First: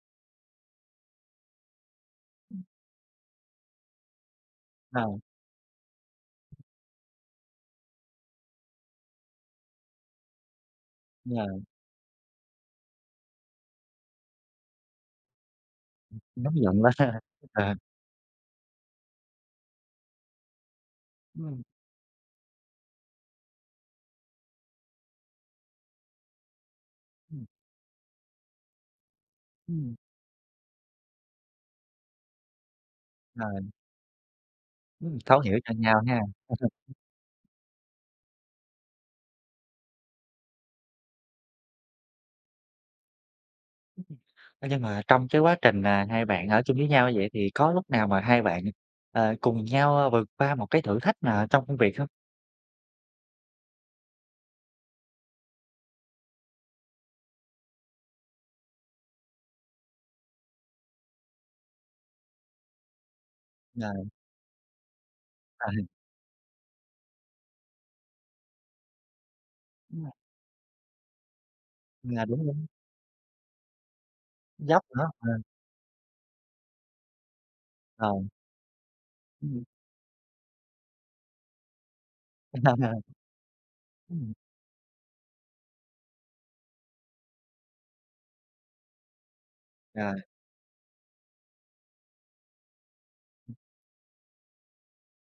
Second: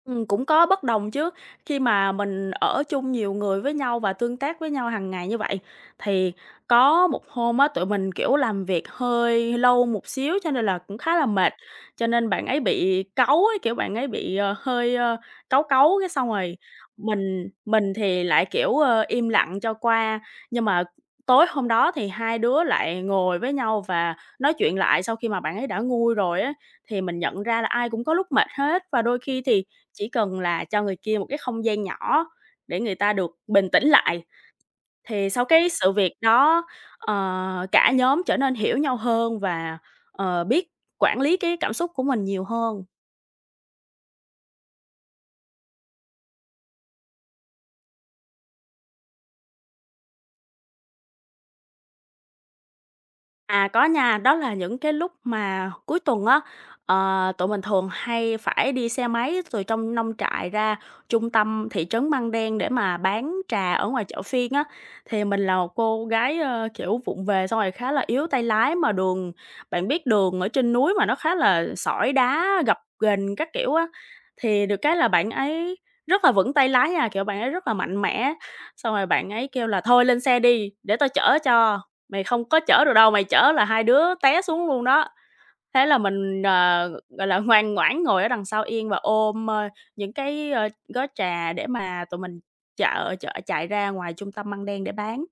Ừm, cũng có bất đồng chứ, khi mà mình Ừm. ở chung nhiều người với nhau và tương tác với nhau À. hàng ngày như vậy, thì có một hôm á, tụi mình, kiểu, làm việc hơi hơi lâu một xíu cho nên là cũng khá là mệt, À. cho nên bạn ấy bị cáu ấy, kiểu, bạn ấy bị, ờ, hơi, ơ, cáu cáu cái Ừm, xong nóng rồi giận quá ha, mình à. mình thì lại, kiểu, ờ, im lặng cho qua. Nhưng mà tối Ừm. hôm đó thì hai đứa lại ngồi với nhau và nói chuyện lại sau khi mà bạn ấy đã nguôi rồi á, thì mình nhận Ừm. ra là ai cũng có lúc mệt hết và đôi khi thì Ừm. chỉ cần là cho người kia một cái không gian nhỏ để người ta được Ờ. bình tĩnh lại. Ừm, Thì thấu sau hiểu cái cho sự nhau việc ha. đó, ờ, cả nhóm trở nên hiểu nhau hơn và, ờ, biết quản lý cái cảm xúc của mình nhiều hơn. Ơ, nhưng mà trong cái quá trình, à, hai bạn ở chung với nhau như vậy thì có lúc nào mà hai bạn, ờ, cùng nhau vượt qua một cái thử thách nào ở trong công việc không? À, có nha, đó là những cái lúc mà cuối tuần á, ờ, tụi mình thường hay phải đi xe máy từ trong nông trại ra trung tâm thị trấn Măng Đen để mà bán trà ở Ờ. ngoài chợ phiên á. Thì mình là À. một cô gái, ờ, kiểu, vụng về xong rồi khá là yếu tay lái mà đường bạn biết Ừm. đường ở trên núi mà nó khá là sỏi À, đúng, đá, đúng. gập ghềnh các kiểu á, thì được Dốc cái nữa, là bạn ừm. ấy rất là vững tay lái nha, kiểu, bạn ấy rất là mạnh Ờ. mẽ, xong rồi bạn ấy Ừm. kêu là "Thôi lên xe đi, để tao chở cho, mày không có chở được đâu, mày chở là hai đứa Ừm. té xuống luôn đó." Thế là mình, ờ, gọi là, ngoan ngoãn ngồi ở đằng sau yên và ôm, ơ, những Ờ. cái, ờ, gói trà để mà tụi mình chợ chợ chạy ra ngoài trung tâm Măng Đen để bán.